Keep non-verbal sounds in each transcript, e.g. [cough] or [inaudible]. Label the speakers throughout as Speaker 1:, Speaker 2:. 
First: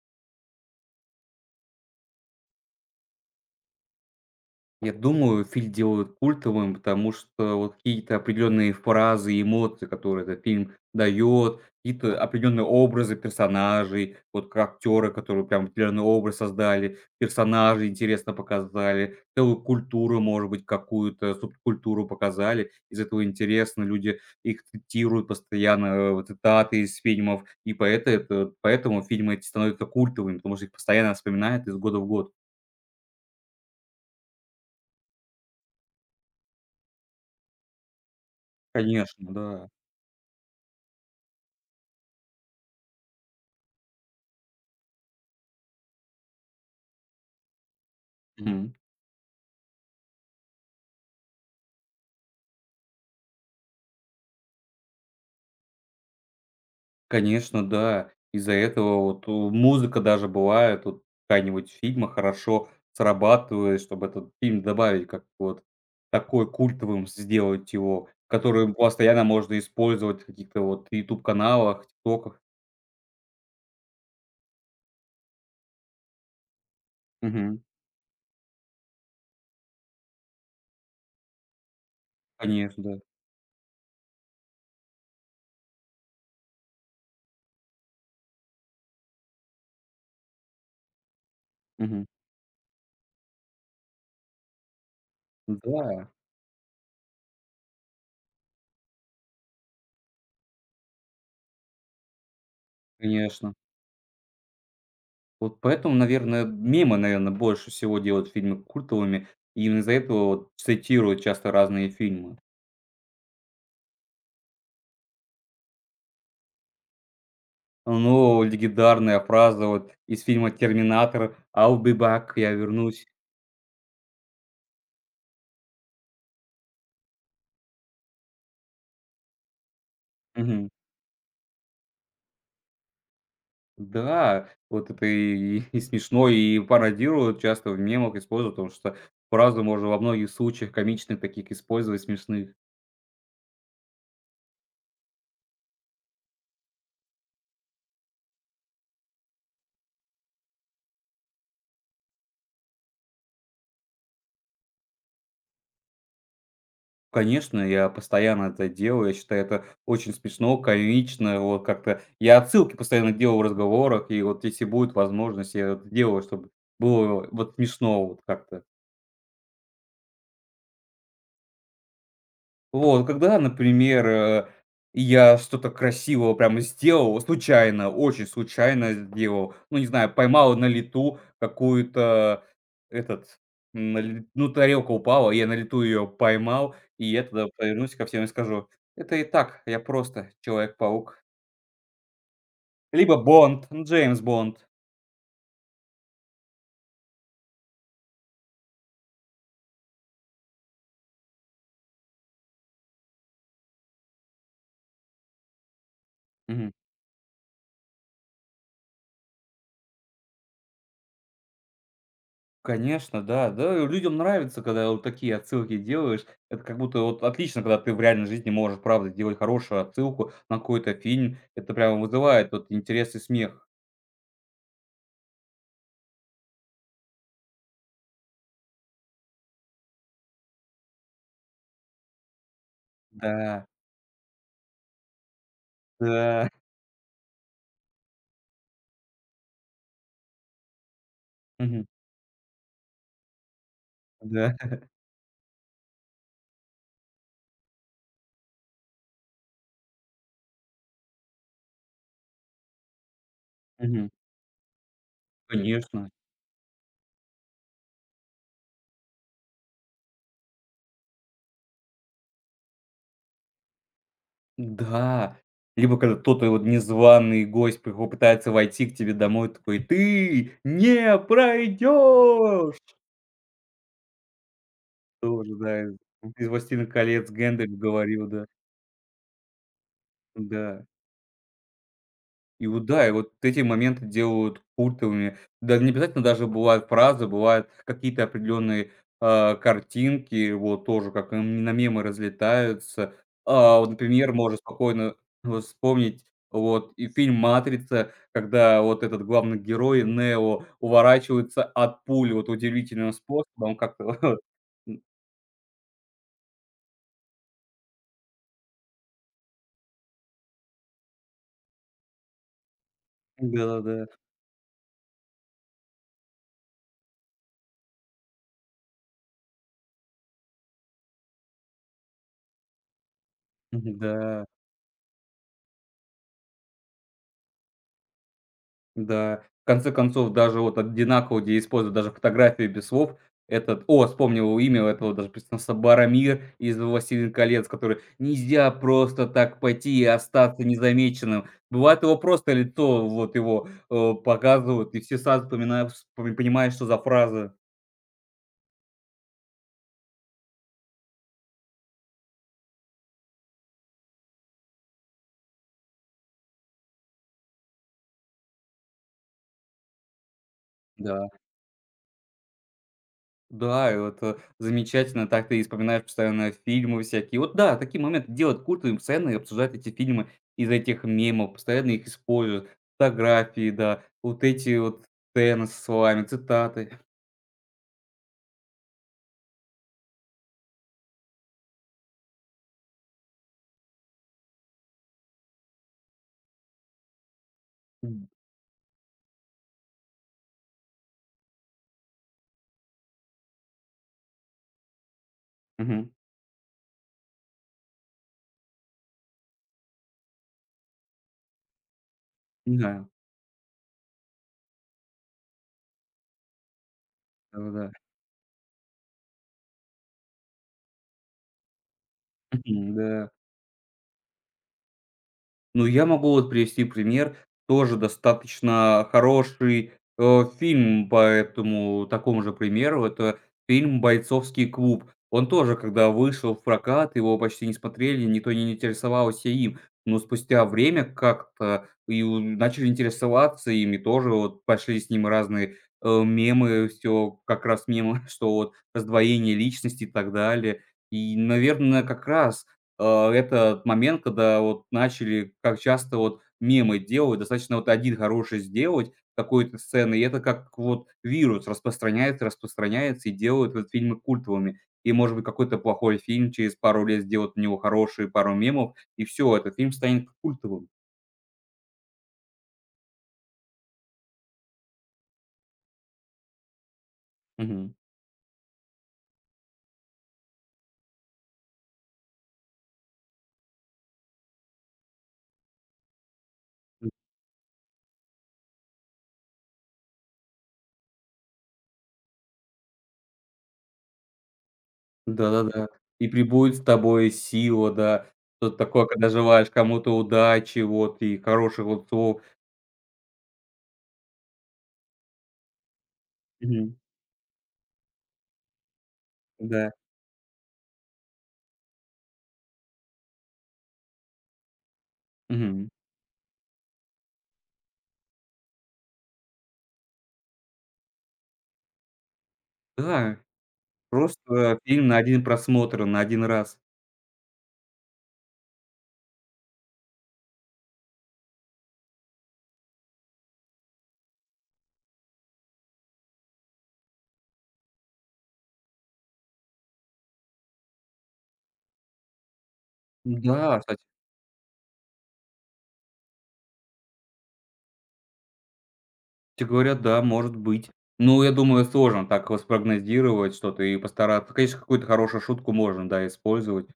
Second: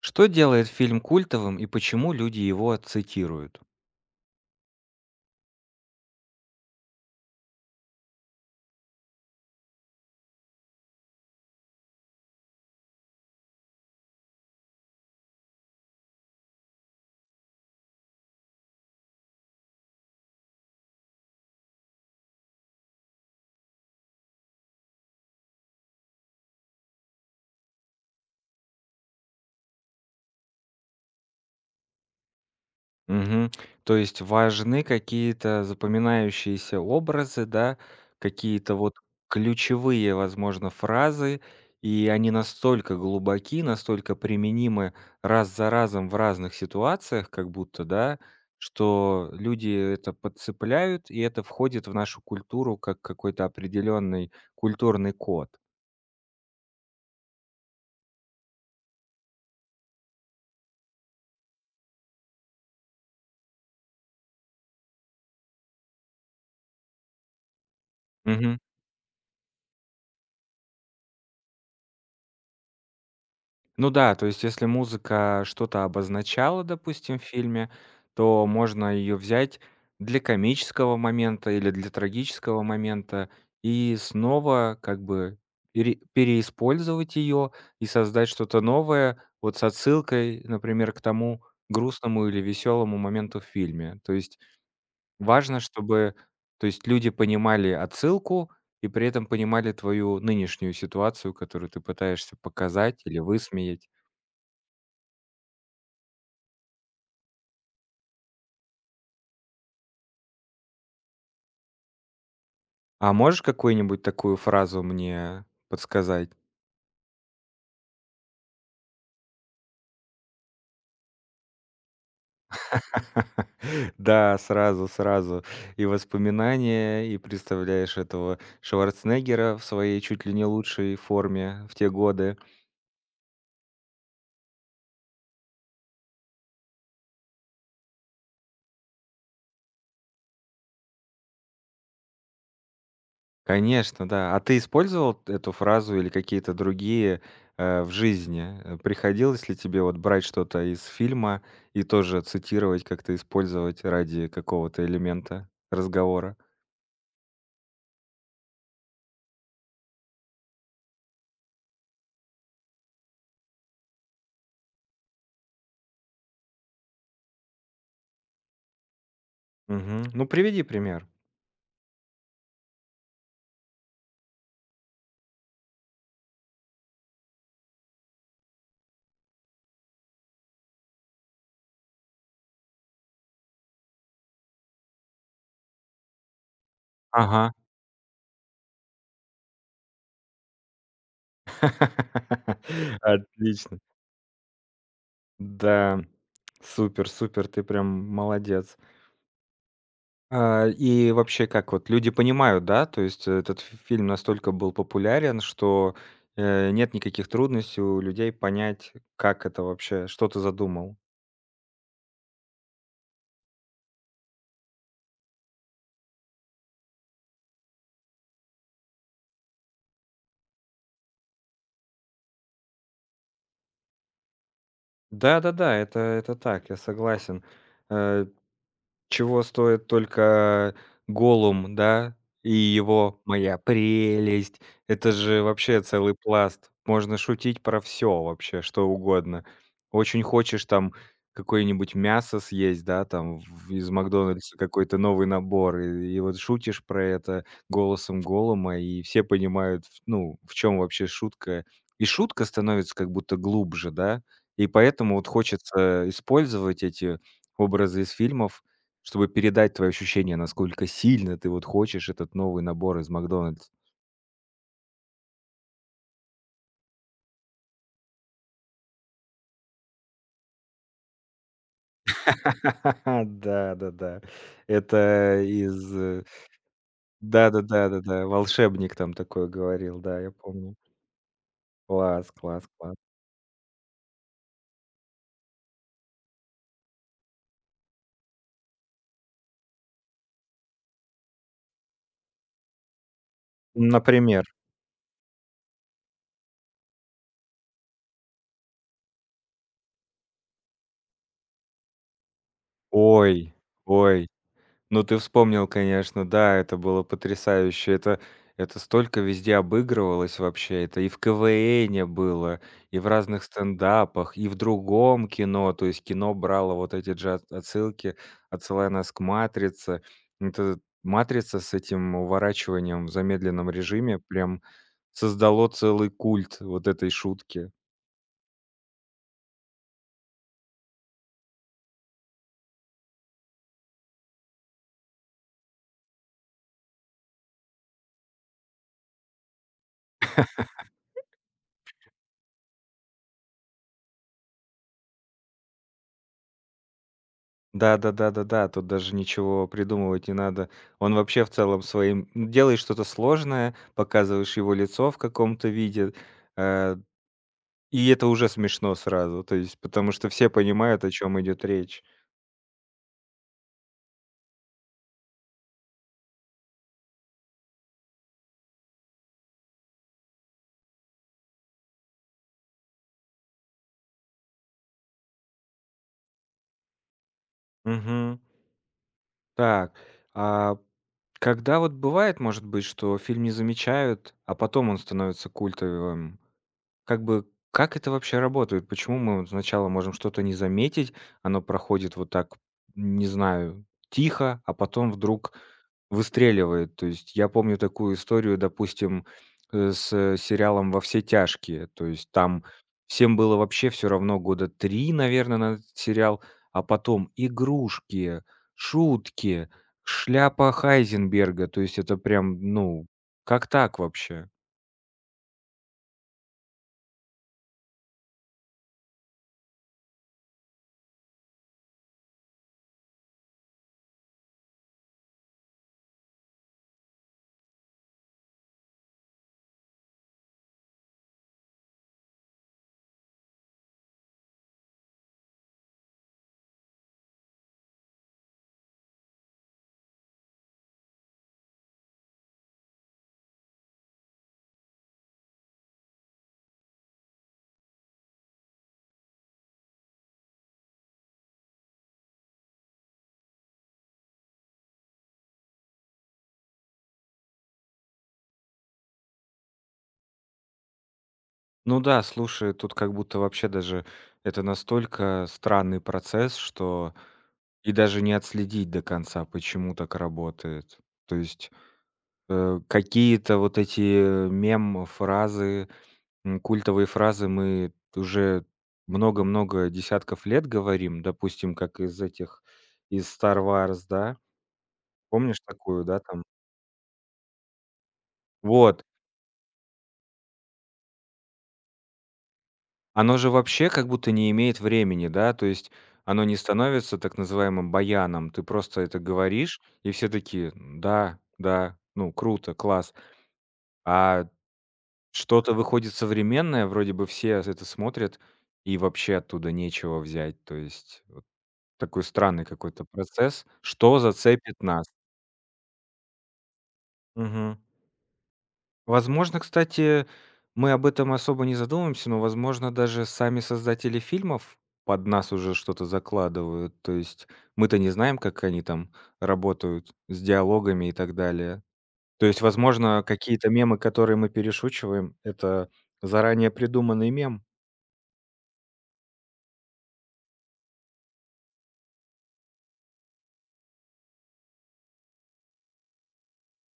Speaker 1: Что делает фильм культовым и почему люди его цитируют?
Speaker 2: Я думаю, фильм делают культовым, потому что вот какие-то определенные фразы и эмоции, которые этот фильм дает, какие-то определенные образы персонажей, вот как актеры, которые прям определенный образ создали, персонажи интересно показали, целую культуру, может быть, какую-то субкультуру показали. Из этого интересно, люди их цитируют постоянно, вот цитаты из фильмов, и поэты это, поэтому фильмы эти становятся культовыми, потому что их постоянно вспоминают из года в год.
Speaker 1: Мгм. То есть важны какие-то запоминающиеся образы, да, какие-то вот
Speaker 2: Конечно, да.
Speaker 1: ключевые, возможно, фразы, и они настолько глубоки, настолько применимы раз за разом в разных ситуациях, как будто, да,
Speaker 2: Мгм.
Speaker 1: что люди это подцепляют, и это входит в нашу культуру как какой-то определенный культурный код.
Speaker 2: Конечно, да. Из-за этого вот, музыка даже бывает вот какая-нибудь фильма хорошо срабатывает, чтобы этот фильм добавить, как вот такой культовым сделать его, который постоянно можно использовать в каких-то вот YouTube каналах, "ТикТоках".
Speaker 1: Ну да, то есть если музыка что-то обозначала, допустим, в
Speaker 2: Мгм.
Speaker 1: фильме, то можно ее взять для комического момента или для трагического
Speaker 2: Конечно, да.
Speaker 1: момента и снова как бы переиспользовать ее и создать что-то новое, вот с отсылкой, например, к тому
Speaker 2: Мгм.
Speaker 1: грустному или веселому моменту в фильме. То есть важно,
Speaker 2: Да,
Speaker 1: чтобы, то есть люди понимали отсылку и при этом понимали твою нынешнюю ситуацию, которую ты пытаешься показать или
Speaker 2: конечно.
Speaker 1: высмеять.
Speaker 2: Вот поэтому, наверное, мемы, наверное, больше всего делают фильмы культовыми. И Именно из-за этого вот цитируют часто разные фильмы.
Speaker 1: А можешь какую-нибудь такую фразу мне подсказать?
Speaker 2: Ну, легендарная фраза вот из фильма "Терминатор": "I'll be back", "Я вернусь".
Speaker 1: [laughs] Да, сразу, сразу. И воспоминания, и представляешь этого Шварценеггера в своей чуть ли не
Speaker 2: Мгм.
Speaker 1: лучшей форме в те годы.
Speaker 2: Да, вот это и смешно, и пародируют, часто в мемах используют, потому что фразу можно во многих случаях комичных таких использовать, смешных.
Speaker 1: Конечно, да. А ты использовал эту фразу или какие-то другие, в жизни? Приходилось ли тебе вот брать что-то из фильма и тоже цитировать, как-то использовать ради какого-то элемента разговора?
Speaker 2: Конечно, я постоянно это делаю, я считаю, это очень смешно, комично, вот как-то я отсылки постоянно делаю в разговорах, и вот если будет возможность, я это делаю, чтобы было вот смешно вот как-то.
Speaker 1: Мгм. Ну, приведи пример.
Speaker 2: Вот, когда, например, я что-то красивого прямо сделал, случайно, очень случайно сделал, ну, не знаю, поймал на лету какую-то, этот, на ле ну, тарелка упала, я на лету ее поймал, и я тогда
Speaker 1: Ага.
Speaker 2: повернусь ко всем и скажу: "Это и так, я просто Человек-паук".
Speaker 1: [laughs]
Speaker 2: Либо Бонд,
Speaker 1: Отлично.
Speaker 2: Джеймс Бонд.
Speaker 1: Да, супер, супер, ты прям молодец. А, и вообще, как вот люди понимают, да, то есть этот ф фильм настолько был популярен, что, нет никаких трудностей у людей понять, как это вообще, что ты задумал.
Speaker 2: Конечно, да. Да, и людям нравится, когда вот такие отсылки делаешь. Это как будто вот отлично, когда ты в реальной жизни можешь, правда, делать хорошую отсылку на какой-то фильм. Это прямо вызывает вот интерес и смех.
Speaker 1: Да-да-да, это так, я согласен. Э Чего стоит только голум, да, и его «Моя
Speaker 2: Да,
Speaker 1: прелесть». Это же вообще целый
Speaker 2: да,
Speaker 1: пласт. Можно шутить про все вообще, что угодно. Очень хочешь там
Speaker 2: [laughs] мгм,
Speaker 1: какое-нибудь мясо съесть, да, там в из «Макдональдса»
Speaker 2: да,
Speaker 1: какой-то новый набор, и вот шутишь про это голосом голума и все понимают, ф ну, в чем вообще шутка. И шутка становится как будто глубже,
Speaker 2: мгм,
Speaker 1: да, и поэтому вот хочется
Speaker 2: конечно,
Speaker 1: использовать эти образы из фильмов чтобы передать твои ощущения, насколько сильно ты вот хочешь этот новый набор из «Макдональдс».
Speaker 2: да. Либо когда кто-то вот незваный гость приходит, пытается войти к тебе домой, такой: "Ты не пройдешь.
Speaker 1: [laughs] Да-да-да. Это
Speaker 2: Тоже, да,
Speaker 1: из,
Speaker 2: из
Speaker 1: э
Speaker 2: из "Властелина колец" Гэндальф говорил,
Speaker 1: Да-да-да-да-да,
Speaker 2: да,
Speaker 1: волшебник там такое говорил, да, я помню.
Speaker 2: да.
Speaker 1: Класс, класс,
Speaker 2: И вот
Speaker 1: класс.
Speaker 2: да, и вот эти моменты делают культовыми. Да не обязательно даже бывают фразы, бывают какие-то определенные, картинки, вот тоже как на мемы разлетаются. А, вот, например,
Speaker 1: Например.
Speaker 2: можно спокойно вот вспомнить вот и фильм "Матрица", когда вот этот главный герой Нео уворачивается от пули вот удивительным
Speaker 1: Ой,
Speaker 2: способом,
Speaker 1: ой.
Speaker 2: как-то
Speaker 1: Ну, ты вспомнил, конечно, да, это было потрясающе. Это столько везде обыгрывалось вообще. Это и в «КВНе» было, и в разных
Speaker 2: [laughs] да-да-да.
Speaker 1: стендапах, и в другом кино. То есть кино брало вот эти же от отсылки, отсылая нас к «Матрице». Это «Матрица» с этим уворачиванием в замедленном режиме
Speaker 2: Да.
Speaker 1: прям создало целый культ вот этой шутки.
Speaker 2: Да. В конце концов, даже вот одинаково, где используют даже фотографии без слов. Этот о, вспомнил его имя, у этого даже представился Баромир из "Властелин колец", который: "Нельзя просто так пойти и остаться незамеченным". Бывает, его просто лицо, вот его, показывают, и все сразу вспоминают вспоми понимают, что за фраза.
Speaker 1: Да-да-да-да-да, тут даже ничего придумывать не надо. Он вообще в целом своим ну, делаешь что-то сложное, показываешь его лицо в каком-то виде, э, и это уже смешно сразу, то есть потому что все понимают, о
Speaker 2: Да.
Speaker 1: чем идет речь.
Speaker 2: Да, и вот, замечательно, так ты и вспоминаешь постоянно фильмы всякие. Вот да, такие моменты делают культовыми, постоянно и обсуждают эти фильмы из этих мемов, постоянно их используют. Фотографии, да, вот эти вот сцены с словами, цитаты.
Speaker 1: Мгм. Так, а когда вот бывает, может быть, что фильм не замечают, а потом он становится культовым? Как бы, как это
Speaker 2: М,
Speaker 1: вообще работает? Почему мы вот сначала можем что-то не заметить, оно проходит вот так, не знаю, тихо, а потом вдруг
Speaker 2: мгм.
Speaker 1: выстреливает? То есть я помню такую историю, допустим, с сериалом «Во все тяжкие». То есть там
Speaker 2: Да,
Speaker 1: всем было вообще все равно года 3, наверное, на этот сериал, а потом
Speaker 2: да да
Speaker 1: игрушки, шутки, шляпа Хайзенберга. То есть это прям,
Speaker 2: [laughs]
Speaker 1: ну,
Speaker 2: да.
Speaker 1: как так вообще?
Speaker 2: Ну, я могу вот привести пример. Тоже достаточно хороший, фильм по этому такому же примеру. Это фильм "Бойцовский клуб". Он тоже, когда вышел в прокат, его почти не смотрели, никто не интересовался им. Но спустя время как-то и у начали интересоваться им, и тоже вот пошли с ним разные, мемы, все как раз мемы, [laughs] что вот раздвоение личности и так далее. И, наверное, как раз это момент, когда вот начали, как часто вот мемы делают, достаточно вот один хороший сделать какой-то сцены, и это как вот вирус распространяется и делают вот фильмы культовыми. И, может быть, какой-то плохой фильм через пару лет сделают у него хорошие пару мемов, и все, этот фильм станет культовым.
Speaker 1: Ну да, слушай, тут как будто вообще даже это настолько странный процесс, что и
Speaker 2: Мгм.
Speaker 1: даже не отследить до конца, почему так работает. То есть какие-то вот эти мем-фразы, культовые фразы мы уже много-много десятков лет говорим, допустим, как из этих, из Star Wars, да? Помнишь
Speaker 2: Да-да-да.
Speaker 1: такую, да,
Speaker 2: "И
Speaker 1: там?
Speaker 2: пребудет с тобой сила", да. Что-то
Speaker 1: Вот,
Speaker 2: такое, когда желаешь кому-то удачи, вот, и хороших вот слов.
Speaker 1: оно же вообще как будто не имеет времени, да, то есть оно не
Speaker 2: Мгм.
Speaker 1: становится так называемым баяном. Ты просто это говоришь,
Speaker 2: Да.
Speaker 1: и все такие: «да, да, ну, круто, класс». А что-то
Speaker 2: Мгм.
Speaker 1: выходит современное, вроде бы все с это смотрят, и вообще оттуда нечего взять. То есть такой странный какой-то
Speaker 2: Да.
Speaker 1: процесс. Что зацепит
Speaker 2: Просто
Speaker 1: нас?
Speaker 2: фильм на один просмотр, на один раз.
Speaker 1: Возможно, кстати, мы об этом особо не задумываемся, но, возможно, даже сами создатели фильмов под нас уже что-то закладывают. То есть мы-то не знаем, как они там работают с диалогами и так далее. То есть, возможно, какие-то
Speaker 2: Да, с
Speaker 1: мемы, которые мы перешучиваем, это заранее придуманный мем.
Speaker 2: Тебе говорят, да, может быть. Ну, я думаю, сложно так вот спрогнозировать что-то и постараться. Конечно, какую-то хорошую шутку можно, да, использовать.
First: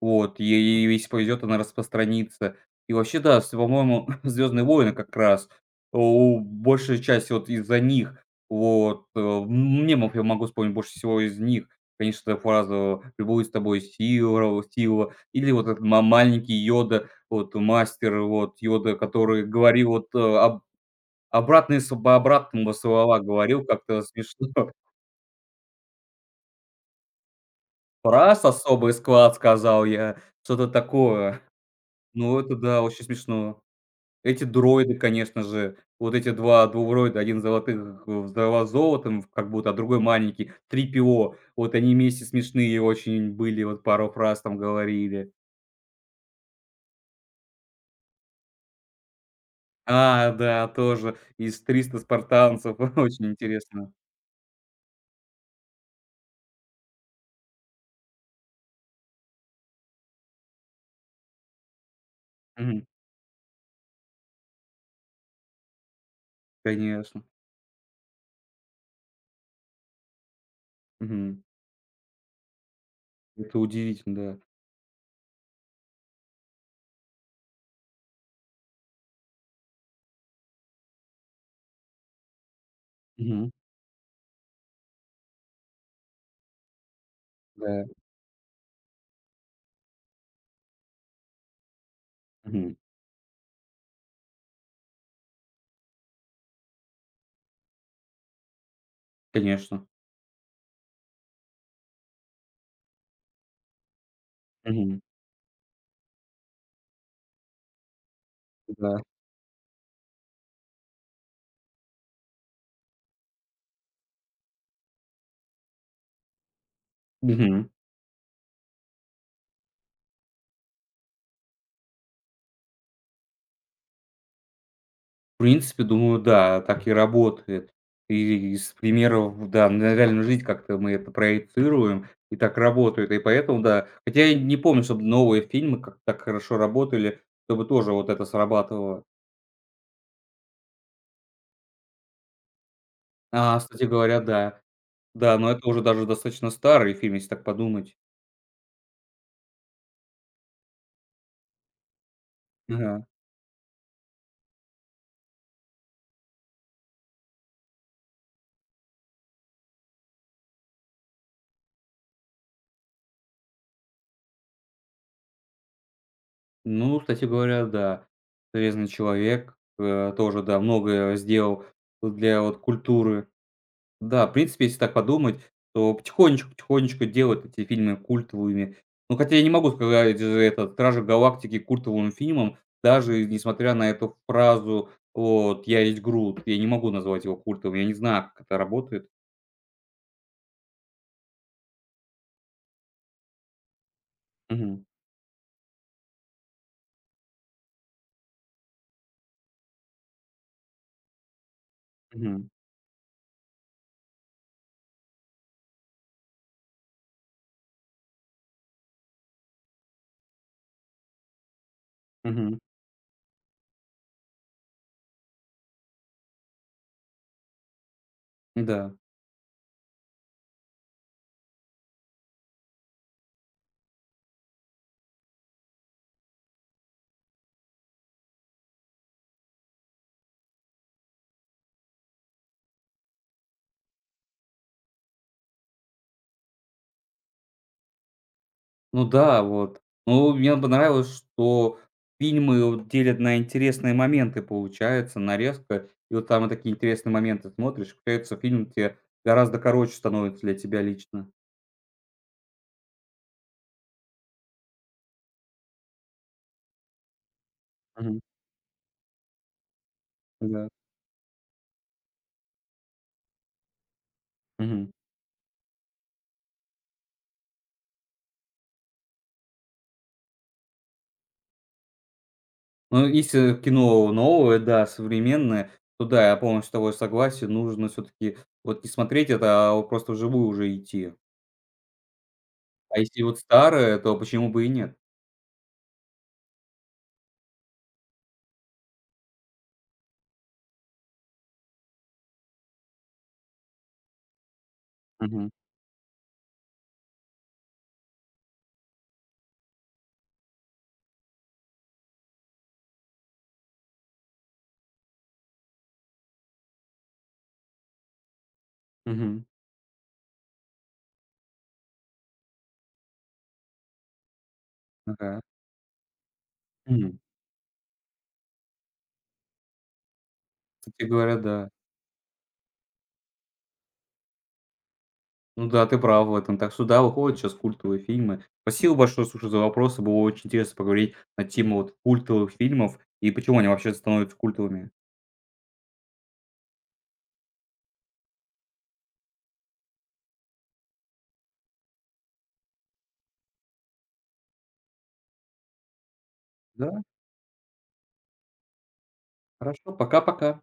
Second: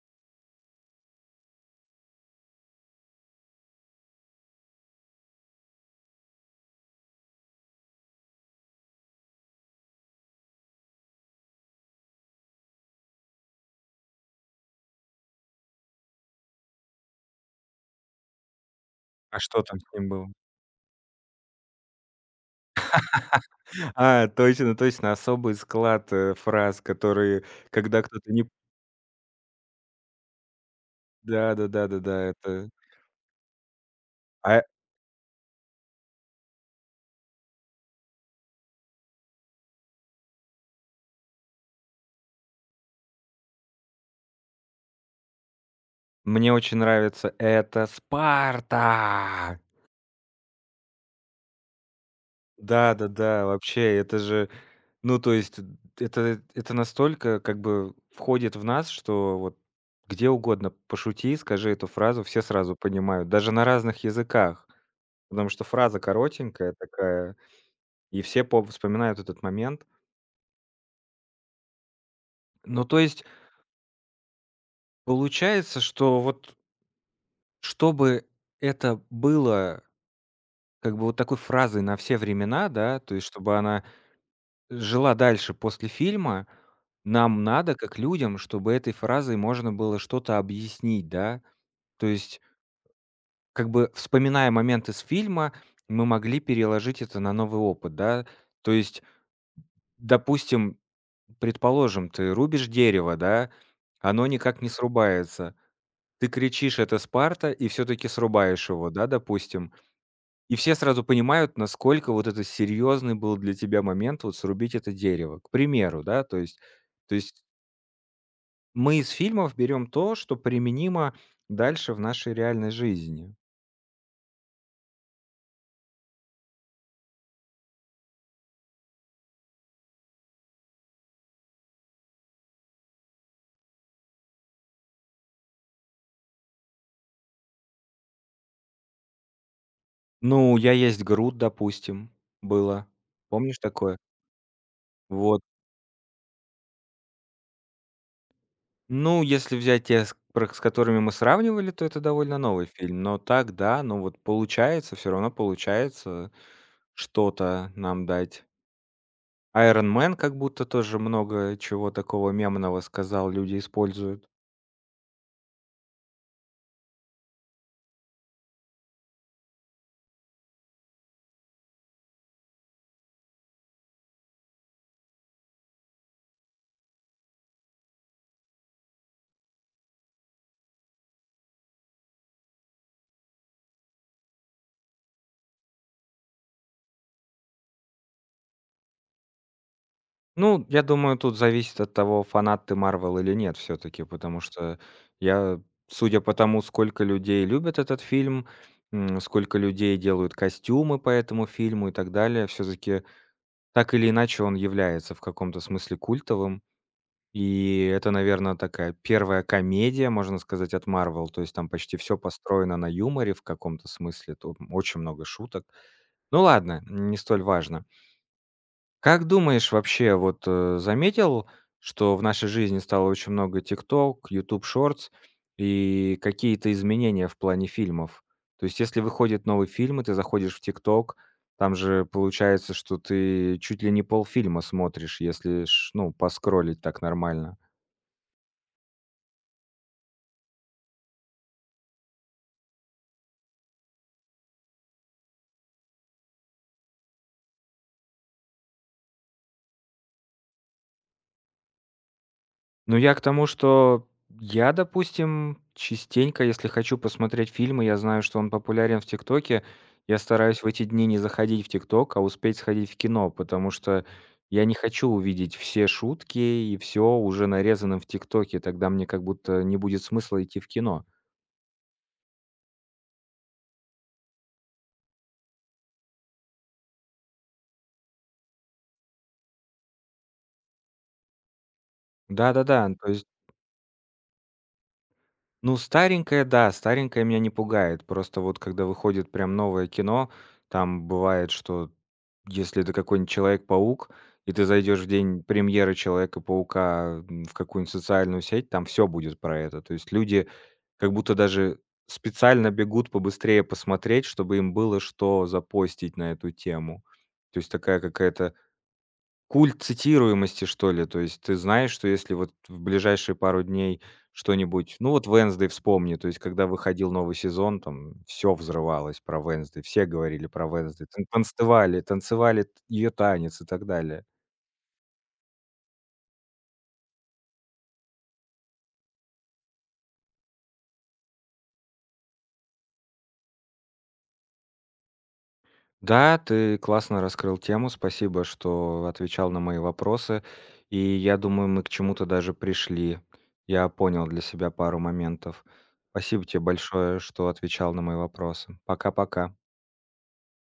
Speaker 2: Вот, и если повезет, она распространится. И вообще, да, с по-моему, [laughs] "Звездные войны" как раз, у большая часть вот из-за них, вот, мемов я могу вспомнить больше всего из них. Конечно, эта фраза фразу с тобой, Сила", Сила, или вот этот ма маленький Йода, вот мастер, вот Йода,
Speaker 1: А
Speaker 2: который
Speaker 1: что там
Speaker 2: говорил
Speaker 1: с ним
Speaker 2: вот, э,
Speaker 1: было?
Speaker 2: об Обратные с об слова говорил,
Speaker 1: [laughs]
Speaker 2: как-то вот
Speaker 1: А,
Speaker 2: смешно.
Speaker 1: точно, точно, особый склад, фраз, которые, когда
Speaker 2: [laughs]
Speaker 1: кто-то не.
Speaker 2: "Раз- особый склад",- сказал я, что-то такое.
Speaker 1: Да-да-да-да-да,
Speaker 2: Ну, это
Speaker 1: это
Speaker 2: да, очень смешно. Эти
Speaker 1: А
Speaker 2: дроиды, конечно же, вот эти 2 двугроида, один золотых взорвал золотом как будто, а другой маленький 3PO. Вот они вместе смешные очень были, вот пару фраз там говорили.
Speaker 1: Мне очень нравится «Это Спарта!»
Speaker 2: А, да, тоже из триста спартанцев", [laughs] очень
Speaker 1: Да-да-да,
Speaker 2: интересно.
Speaker 1: вообще, это же, ну, то есть, д это настолько как бы входит в нас, что вот где угодно пошути, скажи эту фразу, все сразу
Speaker 2: Мгм.
Speaker 1: понимают, даже на разных языках. Потому что фраза коротенькая
Speaker 2: Конечно.
Speaker 1: такая, и все по вспоминают этот момент.
Speaker 2: Мгм.
Speaker 1: Ну, то есть
Speaker 2: Это удивительно, да.
Speaker 1: получается, что вот чтобы это было как бы вот такой фразой на все времена, да, то есть
Speaker 2: Мгм.
Speaker 1: чтобы она жила дальше после фильма, нам надо,
Speaker 2: Да.
Speaker 1: как людям, чтобы этой фразой можно было что-то объяснить, да. То есть,
Speaker 2: Мгм.
Speaker 1: как бы вспоминая момент из фильма, мы могли переложить это на новый опыт, да. То есть,
Speaker 2: Конечно.
Speaker 1: допустим, предположим, ты рубишь дерево, да, оно никак не
Speaker 2: Мгм.
Speaker 1: срубается. Ты кричишь: «Это Спарта!», и все таки срубаешь его,
Speaker 2: Да.
Speaker 1: да, допустим. И все сразу понимают, насколько вот это серьезный был для тебя момент вот срубить это дерево, к примеру, да. То есть
Speaker 2: Мгм.
Speaker 1: мы из фильмов берем то, что применимо дальше в нашей реальной жизни.
Speaker 2: В принципе, думаю, да, так и работает. И из примеров, да, на реальную жизнь как-то мы это проецируем, и так работает. И поэтому, да. Хотя я не помню, чтобы новые фильмы как так хорошо работали, чтобы тоже вот это срабатывало.
Speaker 1: Ну, «Я есть Грут», допустим, было. Помнишь
Speaker 2: А, кстати
Speaker 1: такое?
Speaker 2: говоря, да. Да,
Speaker 1: Вот.
Speaker 2: но это уже даже достаточно старый фильм, если так подумать.
Speaker 1: Ну, если взять те, с которыми мы сравнивали, то это довольно новый фильм.
Speaker 2: Ага.
Speaker 1: Но так, да, ну вот получается, все равно получается что-то нам дать. Iron Man, как будто тоже много чего такого мемного сказал, люди используют.
Speaker 2: Ну, кстати говоря, да. "Железный человек", тоже, да, многое сделал для вот культуры. Да, в принципе, если так подумать, то потихонечку-потихонечку делают эти фильмы культовыми. Ну, хотя я не могу сказать же этот "Стражи Галактики" культовым фильмом, даже несмотря на эту фразу вот "Я есть Грут". Я не могу назвать его культовым, я не знаю, как это работает.
Speaker 1: Ну, я думаю, тут зависит от того, фанат ты «Марвел» или нет все таки потому что
Speaker 2: Мгм,
Speaker 1: я, судя по тому, сколько людей любят этот фильм, сколько людей делают костюмы по этому фильму и так далее,
Speaker 2: мгм,
Speaker 1: все таки так или иначе он является в каком-то смысле культовым. И это, наверное, такая первая комедия, можно сказать, от «Марвел». То есть там почти все
Speaker 2: мгм.
Speaker 1: построено на юморе в каком-то смысле, тут очень много шуток. Ну ладно, не столь важно.
Speaker 2: Да.
Speaker 1: Как думаешь, вообще, вот, заметил, что в нашей жизни стало очень много TikTok, YouTube Shorts и какие-то изменения в плане фильмов? То есть если выходит новый фильм, и ты заходишь в TikTok, там же получается, что ты чуть ли не полфильма смотришь, если ш ну, поскролить так нормально.
Speaker 2: Ну да, вот. Ну, мне понравилось, что фильмы вот делят на интересные моменты, получается, нарезка. И вот там и такие интересные моменты смотришь, получается, фильм те гораздо короче становится для тебя лично.
Speaker 1: Ну, я к тому, что я, допустим, частенько, если хочу посмотреть фильмы, я
Speaker 2: Мгм.
Speaker 1: знаю, что он популярен в «Тиктоке», я стараюсь в
Speaker 2: Да.
Speaker 1: эти дни не заходить в «Тикток», а успеть сходить в кино, потому что я не
Speaker 2: Мгм.
Speaker 1: хочу увидеть все шутки и все уже нарезанным в «Тиктоке», тогда мне как будто не будет смысла идти в кино.
Speaker 2: Ну, если кино новое, да, современное, то да, я полностью с тобой согласен. Нужно все-таки вот не смотреть это, а вот просто вживую уже идти.
Speaker 1: Да-да-да,
Speaker 2: А
Speaker 1: то
Speaker 2: если
Speaker 1: есть,
Speaker 2: вот старое, то почему бы и нет?
Speaker 1: ну, старенькое, да, старенькое меня не пугает. Просто вот когда выходит прям новое кино, там бывает, что если это какой-нибудь Человек-паук, и ты зайдешь в день
Speaker 2: Мгм.
Speaker 1: премьеры Человека-паука, в какую-нибудь социальную сеть, там все будет про это. То есть люди как будто даже специально бегут побыстрее посмотреть, чтобы им было что запостить на эту тему. То есть такая какая-то
Speaker 2: Мгм.
Speaker 1: культ цитируемости, что ли. То есть ты знаешь, что если вот в ближайшие пару дней что-нибудь ну, вот
Speaker 2: Ага.
Speaker 1: «Вэнсдей» вспомни, то есть когда выходил
Speaker 2: Мгм.
Speaker 1: новый сезон, там все взрывалось про «Вэнсдей», все говорили про
Speaker 2: Кстати
Speaker 1: «Вэнсдей»,
Speaker 2: говоря, да.
Speaker 1: танцевали ее танец и так далее.
Speaker 2: Ну да, ты прав в этом. Так что да, выходят сейчас культовые фильмы. Спасибо большое, слушай, за вопросы. Было очень интересно поговорить на тему вот культовых фильмов и почему они вообще становятся культовыми.
Speaker 1: Да, ты классно раскрыл тему. Спасибо, что отвечал на мои вопросы. И я думаю, мы к чему-то даже пришли. Я понял для себя пару моментов. Спасибо тебе
Speaker 2: Да,
Speaker 1: большое, что отвечал на мои вопросы. Пока-пока.
Speaker 2: хорошо. Пока-пока.